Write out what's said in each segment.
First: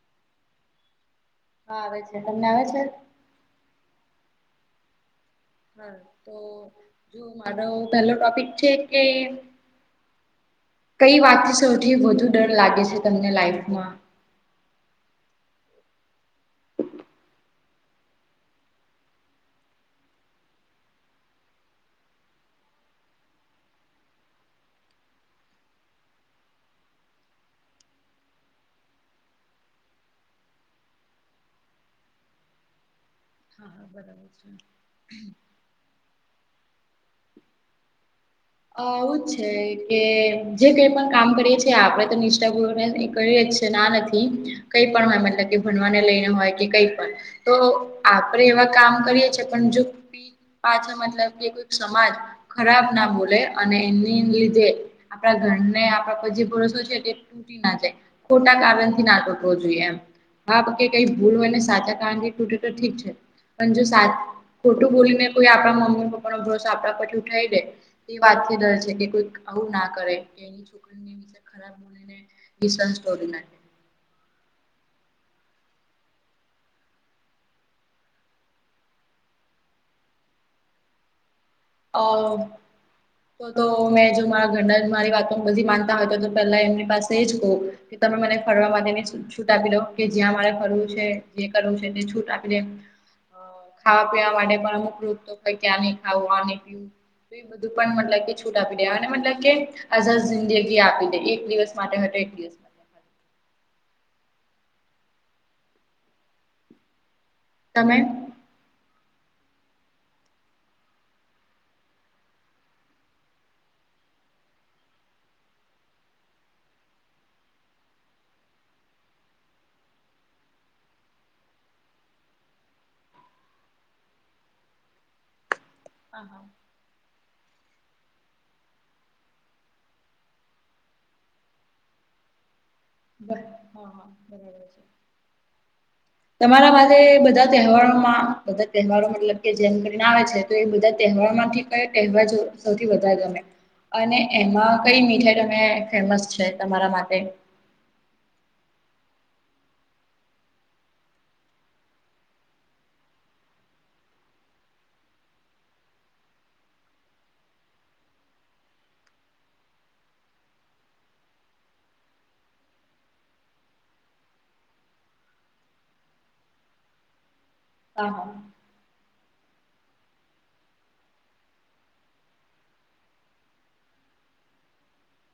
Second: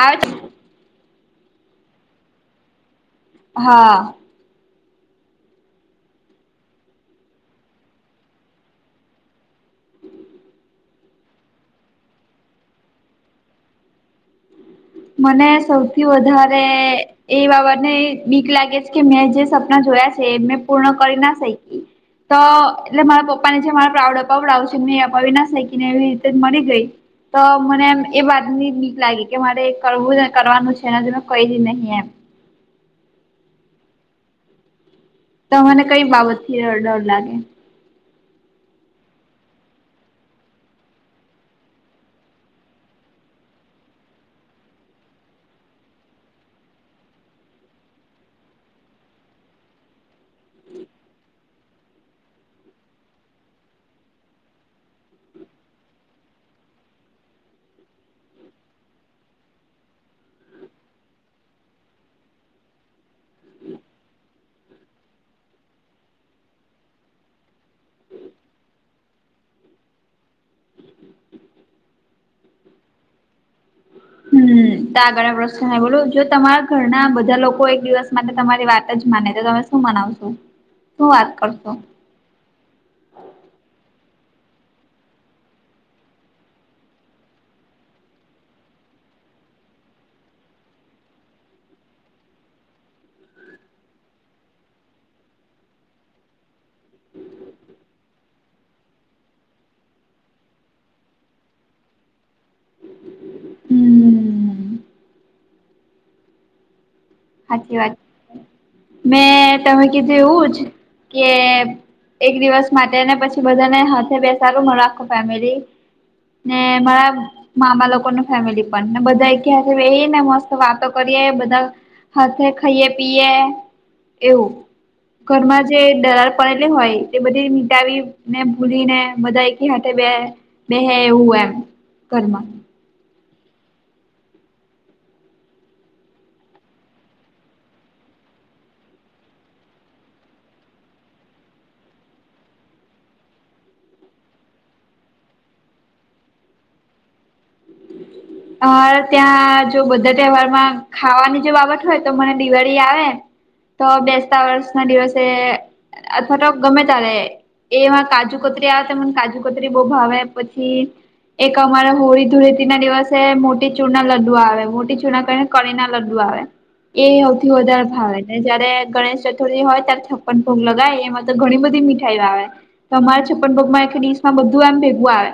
આવે તો હા આવે છે તમને આવે છે. હા. હા તો જો મારો પેલો ટોપિક છે કે કઈ વાતથી સૌથી વધુ ડર લાગે છે તમને લાઈફમાં. મને સૌથી વધારે એ બાબત ને બીક લાગે છે કે મેં જે સપના જોયા છે એ મેં પૂર્ણ કરી ના શઈકી. તો એટલે મારા પપ્પા ને જે મારા પ્રાઉડ અપાવડાવવુ છે મેં અપાવી ના શકી ને એવી રીતે મરી ગઈ તો મને એમ એ વાત ની નીક લાગે કે મારે એક કરવુંને કરવાનું છેને કઈ નહી એમ. હા હા બરાબર છે. તમને કઈ બાબત થી અ ડર લાગે. અ એવુ જ છે કે જે કઈ પણ કામ કરીએ છી આપડે તો નિષ્ઠાપૂર્વકથી કરીએ જ તે ના નથી કઈ પણ હોય મતલબ કે ભણવાને લઈને હોય કે કઈ પણ. તો આપડે એવા કામ કરીએ છે પણ જો પાછા મતલબ કે કોઈ સમાજ ખરાબ ના બોલ એટલે અને એની લીધે આપડા ઘરને આપણા પર જે ભરોસો છે તે. તૂટી ના જાય ખોટા કારણથી ના તૂટવો જોઈએ એમ. હા પકી કઈ ભૂલ હોય ને સાચા કારણ થી ટૂટે તો ઠીક છે. પણ જો સાત ખોટું બોલીને કોઈ આપણા મમ્મી પપ્પાનો ભરોસો આપણા પરથી ઉઠાઇ દે. એ વાતથી ડર છે કે કોઈક પણ આવું ના કરે કે એની છોકરીને વિ ખરાબ બોલીને વિશ્વાસ તોડી નાખે. હમ આગળ પ્રશ્ન બોલો જો તમારા ઘરના બધા લોકો એક દિવસ માટે તમારી વાત જ માને તો તમે શું મનાવશું શું વાત કરશો. અ. તો તો મેં જો મારા ઘરના જ મારી વાતો બધી માનતા હોય તો તો પેલા એમની પાસે જ કહું. કે તમે મને ફરવા માટેની છૂટ આપી દો કે જ્યાં મારે ફરવું છે જે કરવું છે તેને છૂટ આપી દે. ખાવા પીવા માટે પણ અમુક રૂપ તો ક્યાં ન ખાવું, આ પીવું, બધું પણ મતલબ કે છૂટ આપી દે અને મતલબ કે આઝાદ જિંદગી આપી દે એક દિવસ માટે હતો એક દિવસ. માટે હમ્મ. સાચી તમે વાત હા મેં તમે કીધું એવું જ, કે એક દિવસ માટે ને પછી બધાને હાથે બે સારું રાખ ફેમિલી. ને મારા મામા લોકો ન ફેમિલી પણ ને બધા એક્યા વહી ને મસ્ત વાતો કરીએ બધા હાથે ખાઈએ પીએ એવું. ઘરમાં જે દરાળ હા હા પડેલી હોય. એ બધી મટાવી ને ભૂલીને બધા એક હાથે બે બે એવું એમ. ઘરમાં. [inaudible] તમારા પાસે બધા તહેવારોમાં બધા તહેવારો મતલબ કે જેમ કરીને આવે છે. તો બધા તહેવારમાંથી કયો તહેવાર સૌથી વધારે ગમે? અને એમાં કઈ મીઠાઈ તમે ફેમસ છે તમારા માટે? અરે ત્યાં જો બધા તહેવારમાં ખાવાની જે બાબત હોય તો મને દિવાળી આવે. તો બેસતા વર્ષના દિવસે અથવા તો ગમે તાલે. એમાં કાજુ કતરી આવે ત મને કાજુ કતરી બહુ ભાવે પછી એક અમારા હોળી ધૂળેતીના દિવસ. મોટી ચૂરના લડ્ડુ આવે મોટી ચૂર ના કરીને કળીના લડ્ડુ આવે, એ સૌથી વધારે હા ભાવે જયારે ગણેશ ચતુર્થી હોય ત્યારે છપ્પન ભોગ લગાય એમાં તો ઘણી બધી મીઠાઈઓ આવે. તમારે છપ્પન પગમાં એક ડીસ માં બધું એમ ભેગવું આવે.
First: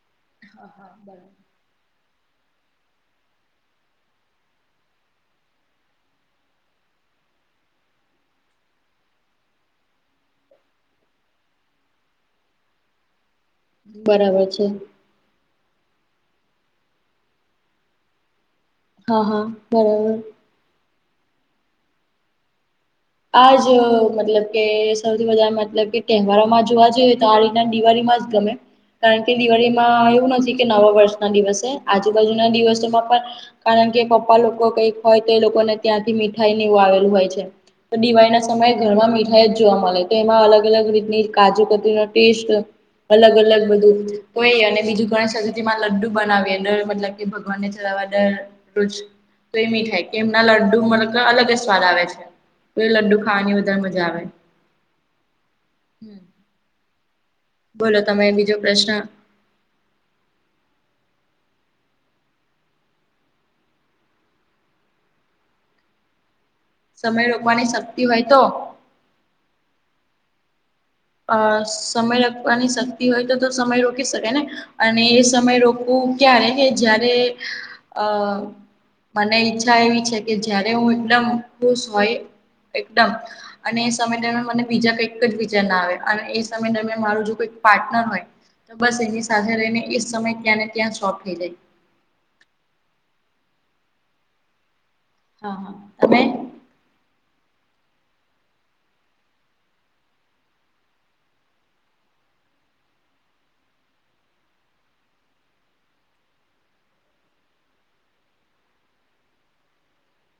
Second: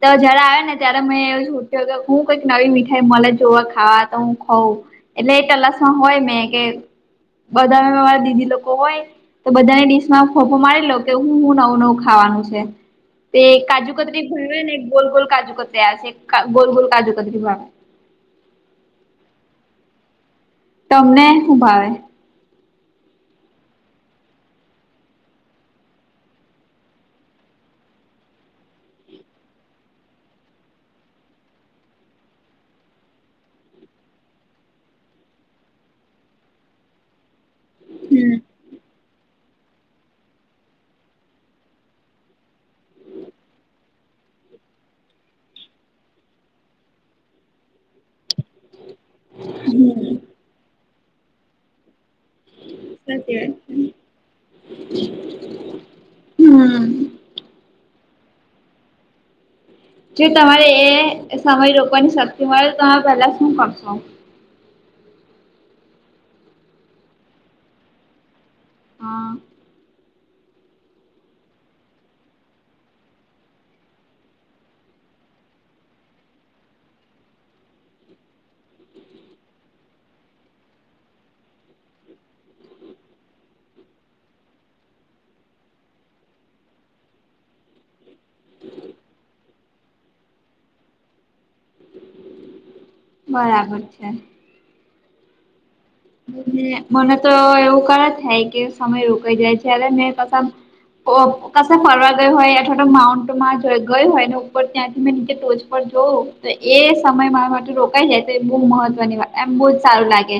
તો જયારે આવે હા ને હા ત્યારે મે બરાબર એવ હું કઈક નવી મીઠાઈ મને જોવા ખાવા તો હું ખઉં. એટલે એ તલાસમાં હોય મેં કે બધા મારા દીદી લોકો હોય. તો બધાની ડીશમાં ફોફ મારી લો કે હું હું નવું નવું ખાવાનું છે. તે કાજુ કતરી બરાબર ભાવે છે ને ગોલ ગોલ કાજુ કતરી ગોલ ગોલ કાજુ કતરી ભાવે. હા હા બરાબર. તમને શું ભાવે? આજ મતલબ કે સૌથી વધધા મતલબ કે તહેવારોમાં જોવા જઈએ તો આ રીતના દિવાળીમાં તમે? કારણ કે દિવાળીમાં એવું નથી કે નવા વર્ષના દિવસે આજુબાજુના દિવસોમાં પણ. કારણ કે પપ્પા લોકો કઈક હોય તો એ લોકોને ત્યાંથી મીઠાઈને એવું આવેલું હોય છે. તો હમ દિવાળીના સમયે ઘરમાં મીઠાઈ જ જોવા મળે તો એમાં અલગ અલગ રીતની કાજુ કતરીનો ટેસ્ટ અલગ અલગ બધું તો એ અને બીજું ગણ સજ માં લડ્ડુ બનાવી મતલબ. એ ભગવાનને ચલાવા દરરોજ. તો એમ હમ થાય કે એમના લડ્ડુ મતલબ અલગ જ સ્વાદ આવે છે. કોઈ લડુ સાચી વાત ખાવાની વધારે છે. મજા આવે. હમ. હમ બોલો તમે બીજો પ્રશ્ન? જો તમારે એ સમય રોકવાની શક્તિ મળે તો તમે પહેલા શું કરશો? સમય રોકવાની શક્તિ હોય તો? હા. અ સમય લખવાની શક્તિ હોય તો તો સમય રોકી શકે ને. અને એ સમય રોકવું ક્યારે કે, જારે અ મને ઈચ્છા એવી છે કે જયારે હું એકદમ ખુશ હોય. એકદમ અને એ સમય દરમિયાન મને બીજા કંઈક જ બીજા ના આવે. અને એ સમય દરમિયાન મારું જો કોઈ પાર્ટનર હોય. તો બસ એની સાથે રહીને એ સમય ત્યાં ને ત્યાં શોપ થઈ જાય. બરાબર છે. હા હા, ત મને તો એવું કર થાય કે સમય રોકાઈ જાય છે મે ક કશે ફરવા ગયયો હોય અથવા તો માઉન્ટમાં ગયો હોય ને ઉપર ત્યાંથી મેં નીચે ટોચ જોવું તો એ સમય મારા માટે રોકાઈ જાય તો એ બહુ મહત્વની વા એમ બહુજ સારું લાગે.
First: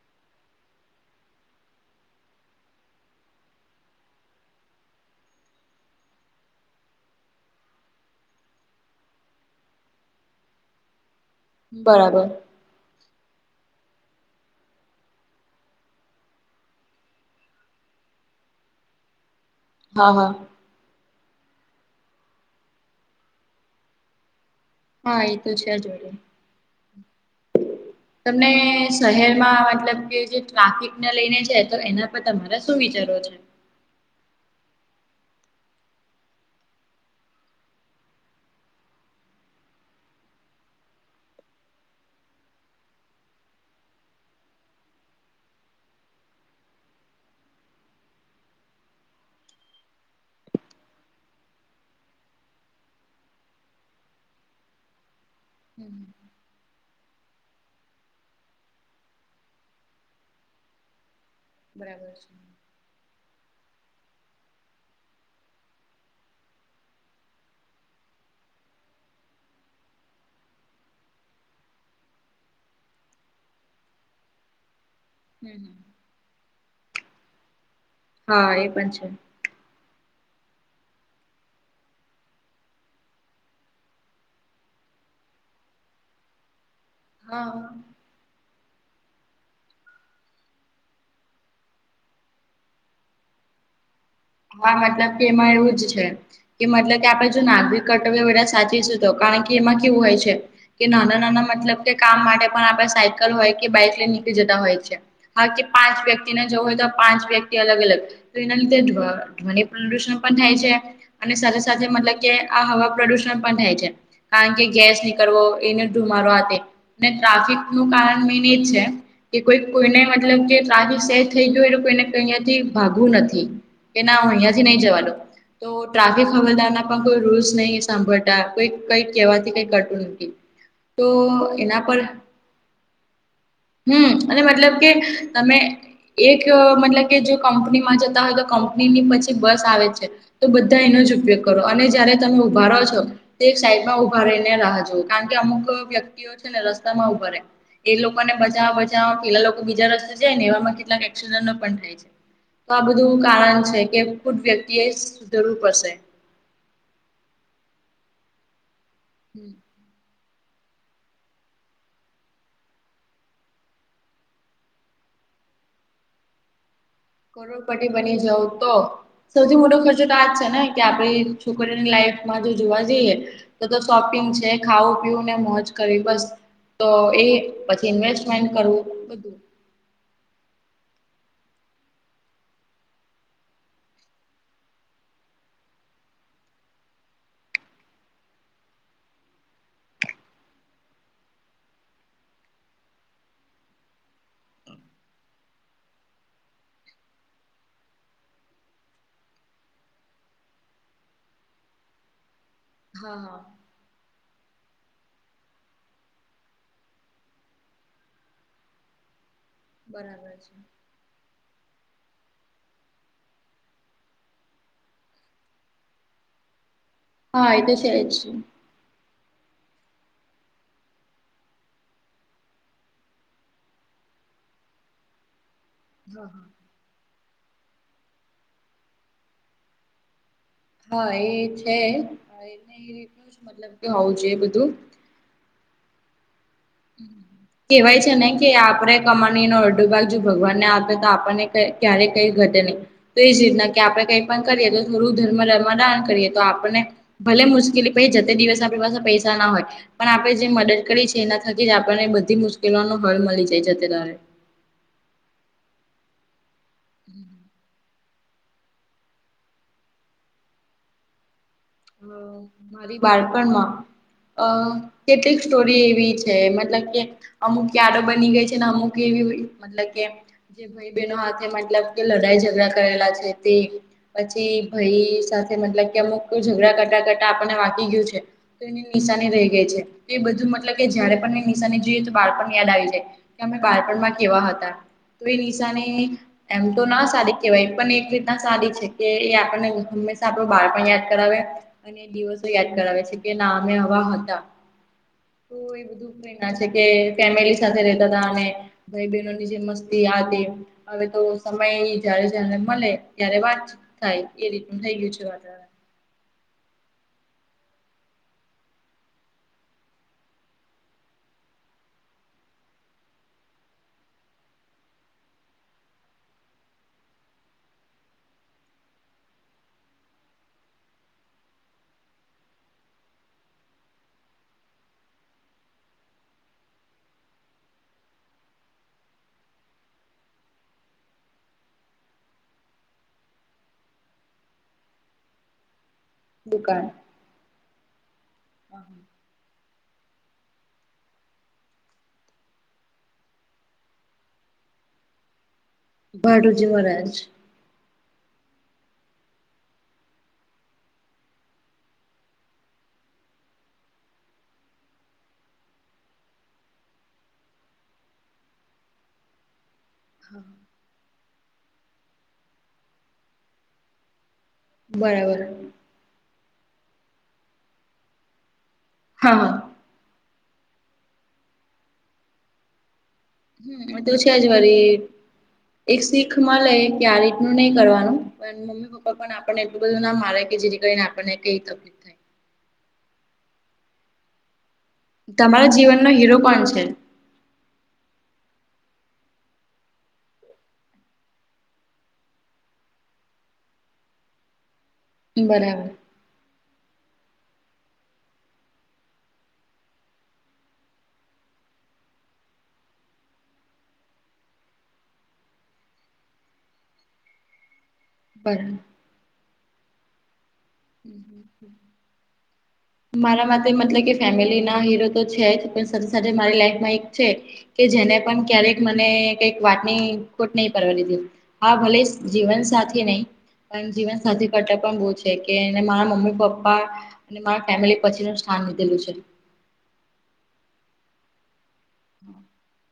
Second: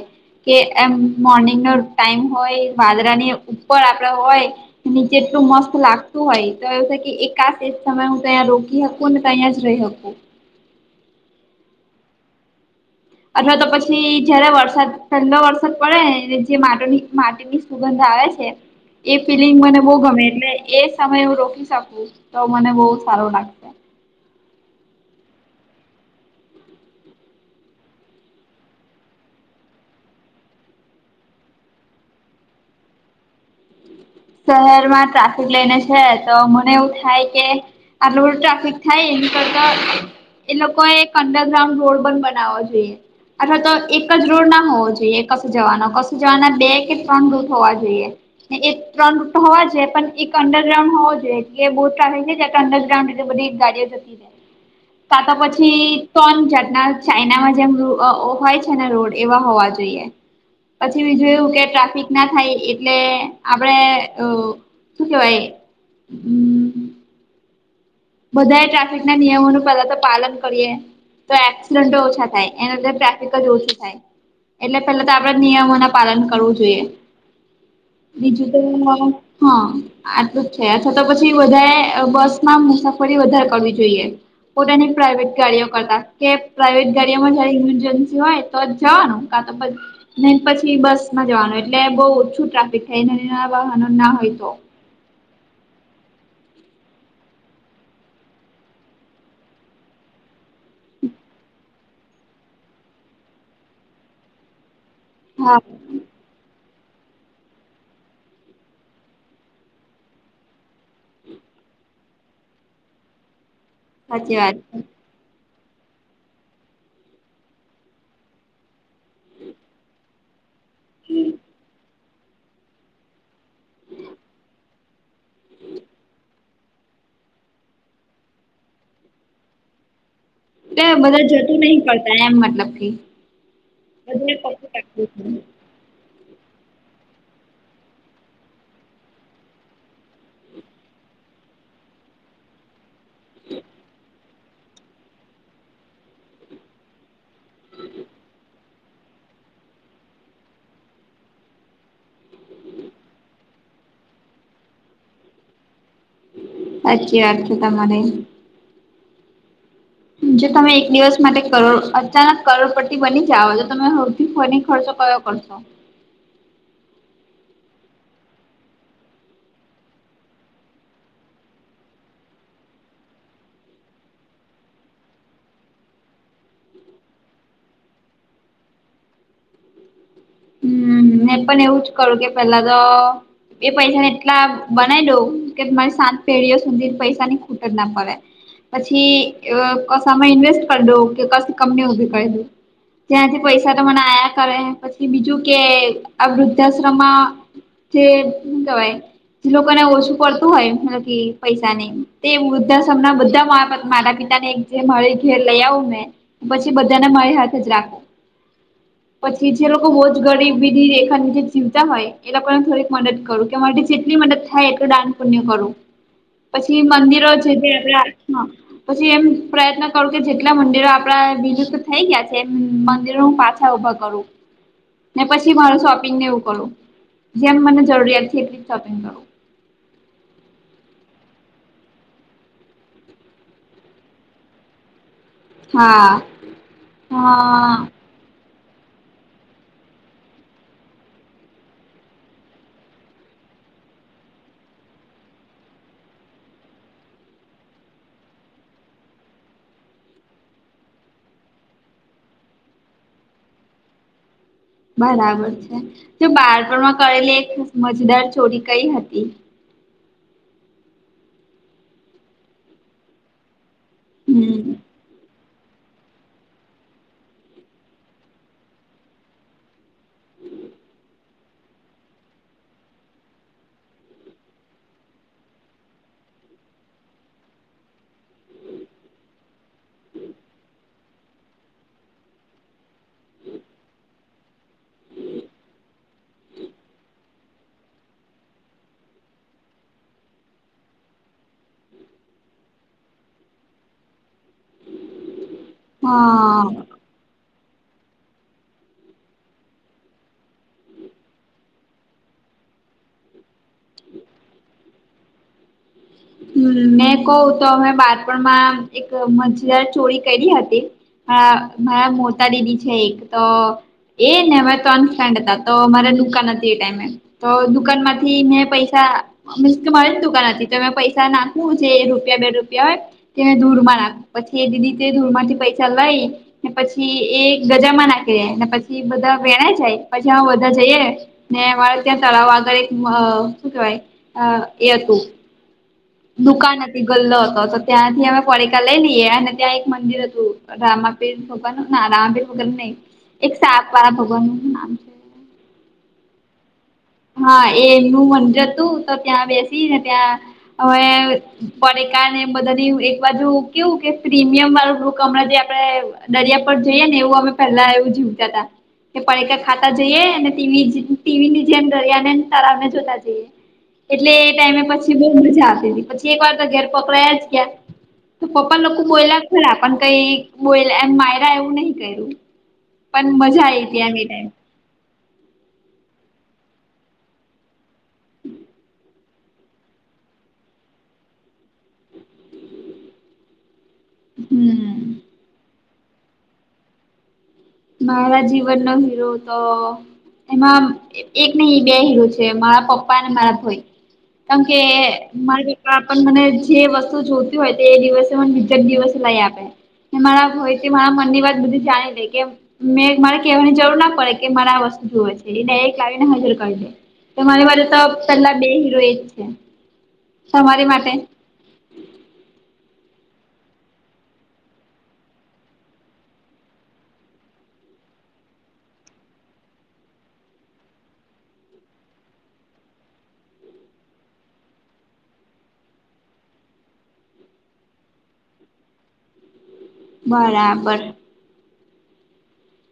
કે એમ મોર્નિંગ નો ટાઈમ હોય વાદરા ની ઉપર આપડ હોય. નીચેટલું મસ્ત લાગતું હોય તો એવું છે એકાશ એ જ સમય હું ત રોકીક કોને તહીંયા જ રહીકો. બરાબર. અથવા તો પછી જયારે વરસાદ ઠંડો વરસાદ પડે જે માટ માટીની સુગંધ આવે છે, એ ફિલિંગ મને બહુ હા ગમે હા. એટલે એ સમયે હું રોકી શકું તો મને બહુ સારો લાગશે. હા એ તો છે જ. તમને શહેરમાં મતલબ કે જે ટ્રાફિકને લઈને છે તો એના પર તમારા શું વિચારો છે? શહેર માં ટ્રાફિક લઈને છે તો મને એવું થાય કે આ રોડ ટ્રાફિક થાય એની કરતા એ લોકોએ એક અંડરગ્રાઉન્ડ રોડ પણ બનાવો જોઈએ. અથવા તો એક જ રોડ ના હોવો જોઈએ કશું જવાનો કશું જવાના બે કે ત્રણ રૂથ હોવા જોઈએ. હ એક ત્રણ રૂટ હોવા જો છે પણ એક અડરગ્રાઉડ હોો જોઈએ બહુ ટ્રાફિક છે અંડરગ્રાઉન્ડ એટ બધી ગાડીઓ કાતા પછી હમ તણ ચટના. ચાઈનામાં જેમ હોય છે ને રોડ એવા હોવા જોઈએ, પછી બીજું એવું કે ટ્રાફિક બરાબર ના છે. થાય એટલે આપડે શું કેવાય? બધા ટ્રાફિક ના નિયમોનું પેલા તો પાલન કરીએ. તો એક્સિડેન્ટો ઓછા થાય એનાંદર ટ્રાફિક જ ઓછી થાય. એટલે પેલા તો આપડે હમ નિયમો ના પાલન કરવું જોઈએ, બીજું હા તો એ પણ છે. હા આટું જ છે અથવા તો પછી વધારે બસમાં ફ વધારે કરવી જોઈએ, પોતાની પ્રાઇવેટ ગાડીઓ કરતા કે પ્રાઇવેટ ગાડીમાં જયારે હા. ઇમરજન્સી હોય તો જ જવાનું, કા નહી પછી બસ માં જવાનું એટલે બહુ ઓછું ટ્રાફિક થાય વાહનો ના હોય તો. હા મતલબ કે એમાં એવું જ છે. કે મતલબ કે આપડે જો નાગરિક કર્તવ્ય વેધા સાચી છે તો કારણ કે એમાં કેવું હોય છે. કે નાના નાના મતલબ કે કામ માટે પણ આપે સાયકલ હોય કે બાઈક લઈ નીકળી જતા હોય છે. હા કે પાંચ વ્યક્તિને જવું હોય તો પાંચ વ્યક્તિ અલગ અલગ, તો એના લીધે ધ્વનિ પ્રદુષણ પણ થાય છે, અને સાથે સાથે મતલબ કે આ હવા પ્રદુષણ પણ થાય છે. સાચી કારણ વાત કે છે ગેસ નીકળવો એને ધુમારો હ. ને ટ્રાફિક નું કારણ મેન એ છે, કે કોઈ કોઈને મતલબ કે થી સેર થઈ ગયો એટ એને અહયા થી ભાગવું નથી કે, ના અહિયાયા થી નહી જવાનું. તો ટ્રાફિક હવારદાર ના પણ કોઈ રૂલ્સ નહી સાંભળતા કોઈ કઈક કહેવાથી કઈ કટું નથી. એ તો બધા જતું નહિ એના પર પડતા એમ મતલબ કે. હમ અને મતલબ કે, તમે એક મતલબ કે જો કંપનીમાં જતા હોય તો કંપની ની પછી બસ આવે છે. તો બધા એનો જ ઉપયોગ કરો અને જયારે તમે ઉભા રહો છો. તે સાઈડ માં ઉભા રહીને રાહ જોુ કારણ કે અમુક વ્યક્તિઓ છે ને રસ્તા માં ઉભા રહે. એ લોકો ને બજા બ પેલા લોકો બીજા રસ્તે જાય ને એવામાં કેટલાકક્સડ પણ થાય છે, તો આ બધું કાર કે ખુદ વ્યક્તિ એ જરૂર પડશે. સાચી વાત છે તમારે. હમ. જો તમે એક દિવસ માટે કરોડ અચાનક કરોડપતિ બની જાઓ જો તમે હવથી ફરી ખર્ચો કરો? ઓછ? કરોડપતિ બની જાવ તો સૌથી મોટો ખર્ચો તો આજ છે ને કે આપડી છોકરીઓની લાઈફમાં જો જોવા જઈએ. તો તો શોપિંગ છે ખાવું પીવું ને મોજ કરવી બસ. તો એ પછી ઇન્વેસ્ટમેન્ટ કરવું બધું. હ મે પણ એવું જ કરું કે પેલા તો એ પૈસાને એટલા બનાવી દઉં કે તમારી સાત પેઢીઓ સુધી પૈસાની ખૂટ જ ના પડે. પછી એ વ કશા આમાં ઇન્વેસ્ટ કરી દવ કે કશા કંપની ઉભી કરી દઉ. ત્યાંથી પૈસા તો મને આયા કરે પછી બીજું કે આ વૃદ્ધાશ્રમમાં જે હું કેવાય. લોકોને ઓછું પડતું હોય મ કે પૈસા ને તે વૃદ્ધાશ્રમ હા હમણા હા બધા માતા પિતા ને જે મારી ઘેર લઇ આવું મેં, પછી બધાને મારી હાથે જ રાખું. પછી જે લોકો હો બરાબર છે. રેખા ની જેે જીવતા હોય એ લોકોને થોડીક મદદ કરું કે માટે જેટલી મદદ થાય એટલું દાન પુણ્ય કરું. પછી મંદિરો છે હા એ જે તો કે આપણા જ હાથમાં પછી એમ પ્રયત્ન કરું કે જેટલા મંદિરો આપડા બીજુ થઈ ગયા છે એ મંદિરો પાછ ઉભા કરું. ને પછી મારો શોપિંગને હા એવું કરો, જેમ મને જરૂરિયાત છે એટલી શોપિંગ કરુ. હા એ છે, એટલું મતલબ કે હોવ જોયે બધું. હા. હા કેવાય છે ને કે આપણે કમાની નો અડધો ભાગ જો ભગવાનને આપે તો આપણને ક્યારે કઈ ઘટે નહીં. તો એ જ રીતના કે આપડણે કઈ પણ કરીએ તો થોડું ધર્મ ધર્મદાન કરીએ તો આપને ભલે મુશ્કેલી પછ જતે દિવસ આપણી પાસે પૈસા ના હોય, પણ આપણે જે મદદ કરીએ છે એના થકી જ આપણને બધી મુશ્કેલો ન હલ મળી જતે દહાડે. બરાબર છે, જો બાળપણમાં કરેલી એક મજદાર ચોરી કઈ હતી? અ મારી બાળપણમાં, અ હમ કેટલીક સ્ટોરી એવી છે મતલબ કે અમુક કારો બની ગઈ છે ને અમુક એવી મતલબ કે જે ભાઈ બહેનો હાથે મતલબ કે લડાઈ ઝઘડા કરેલા છે તે. પછી ભાઈ સાથે મતલબ કે અમુક ઝઘડા કરતા કરતા આપને વાંકી ગયું છે. તો એની નિશાની રહી ગઈ છે, તો એ બધું મતલબ કે જયારે પણ એ નિશાની જોઈએ તો બાળપણ યાદ આવી જાય. કે અપણે બાળપણમાં કેવા હતા, તો એ નિશાને એમ તો ના સારી કેવાય પણ એક રીતના સારી છે કે એ આપણને હંમેશા આપડે બળ પણ યાદ કરવે, અને દિવસો યાદ કરાવે છે કે ના અમે આવા હતા. તો એ બધુંઈ ના હા છે કે ફેમિલી સાથે રેતા હતા અને, ભાઈ બહેનોની જે મસ્તી આ હતી. હવે તો સમય જ્યારે જને મળે ત્યારે વાત થાય એ રીતનું થઈ ગયું છે વાતાવરણ. મેં કહું તો અમે બાળપણમાં એક મજેદાર ચોરી કરી હતી હમ મારા મોતા દીદી છે એક તો એ ને અમે ત્રણ ફ્રેન્ડ હતા તો મારે દુકાન હતી એ ટાઈમે તો દુકાન માંથી મેં પૈસા મીન્સ કે મરી જ દુકાન હતી તો મે પૈસા નાખવું જે રૂપિયા બે રૂપિયા હોય તે ધૂળ માં નાખયુ પછી એ દીદી તે ધૂળમાંથી પૈસા લઈ ને પછી એ ગજામાં નાખી દે ને પછી બધા વેણાય જાય પછી બધા જઈએ ને મારે ત્યાં તળાવ આગળ એક શું કેહેવાય એ હતું દુકાન હતી ગલ્લો હતો તો ત્યાંથી અમે પડીકા લઈ લઈએ અને ત્યાં એક મંદિર હતું રામાપીર ભગવાન ના રામાપીર ભગવાનનુ નઈ એક સાપ વાળા ભગવાન નું શું નામ છે ભાડુજી મહારાજ હા એ એમનું મંદિર હતું તો ત્યાં બેસીને ત્યાં હવે પડેકા ને બધા એક બાજુ કેવું કે પ્રીમિયમ વાળું [unintelligible] આપડે દરિયા પર જઈએ ને એવું અમે પેલા એવું જીવતા હતા એ પડકા ખાતા જઈએ અને ટીવી-ટીવીની જેમ દરિયાને અને તારાને જોતા જઈએ એટલે એ ટાઈમે પછી બોવ બરાબર મજા આવતીતી પછી એક વાર તો ઘેર પકડાય જ ગયા તો પપ્પા લોકો હા બોયલા હા. ખરા પણ કઈ બોયલા એમ માયરા એવું નહી કર્યું પણ મજા આવીતી [unintelligible] અરે એક શીખ મલે કે આ રીતનું નહી કરવાનું પણ મમ્મી પપ્પા પણ આપને એટલું બધું ના મારે કે જેથી કરીને આપણને કઈ તકલીફ થાય. હમ તમારા જીવનનો હીરો કોણ છે? મારા જીવનનો હિરો તો એમાં એક ની બે હીરો છે મારા પપ્પા અને મારા ભાઈ કેમકે [unintelligible] બરાબર પણ મને જે વસ્તુ જોતી હોય તો એ દિવસે મને બીજે દિવસે લઈ આપે. ને મારા ભાઈ તે મારા મનની વાત બધી જાણી લે કે ને મારે કેવાની જરૂર ના પડે કે મારે આ વસ્તુ જુવે છે એને એક લાવીને હાજર કરીદે તો મારે બાજુ તો પેલા બરાબર. બે હીરો એજ છે તમારી માટે [inaudible] મારા માટે મતલબ કે ફેમિલી ના હીરો તો છે જ પણ સાથે સાથે મારી લાઈફમાં એક છે કે જેને પણ ક્યારેક મને કઈક વાટની ખોટ નહી પડવા દીધી હા ભલે જીવન સાથી નહી પણ જીવન સાથી કરતા પણ બહુ છે કે એને મારા મમ્મી પપ્પા અને મારા ફેમિલી પછી નું સ્થાન લીધેલું છે. બરાબર [inaudible]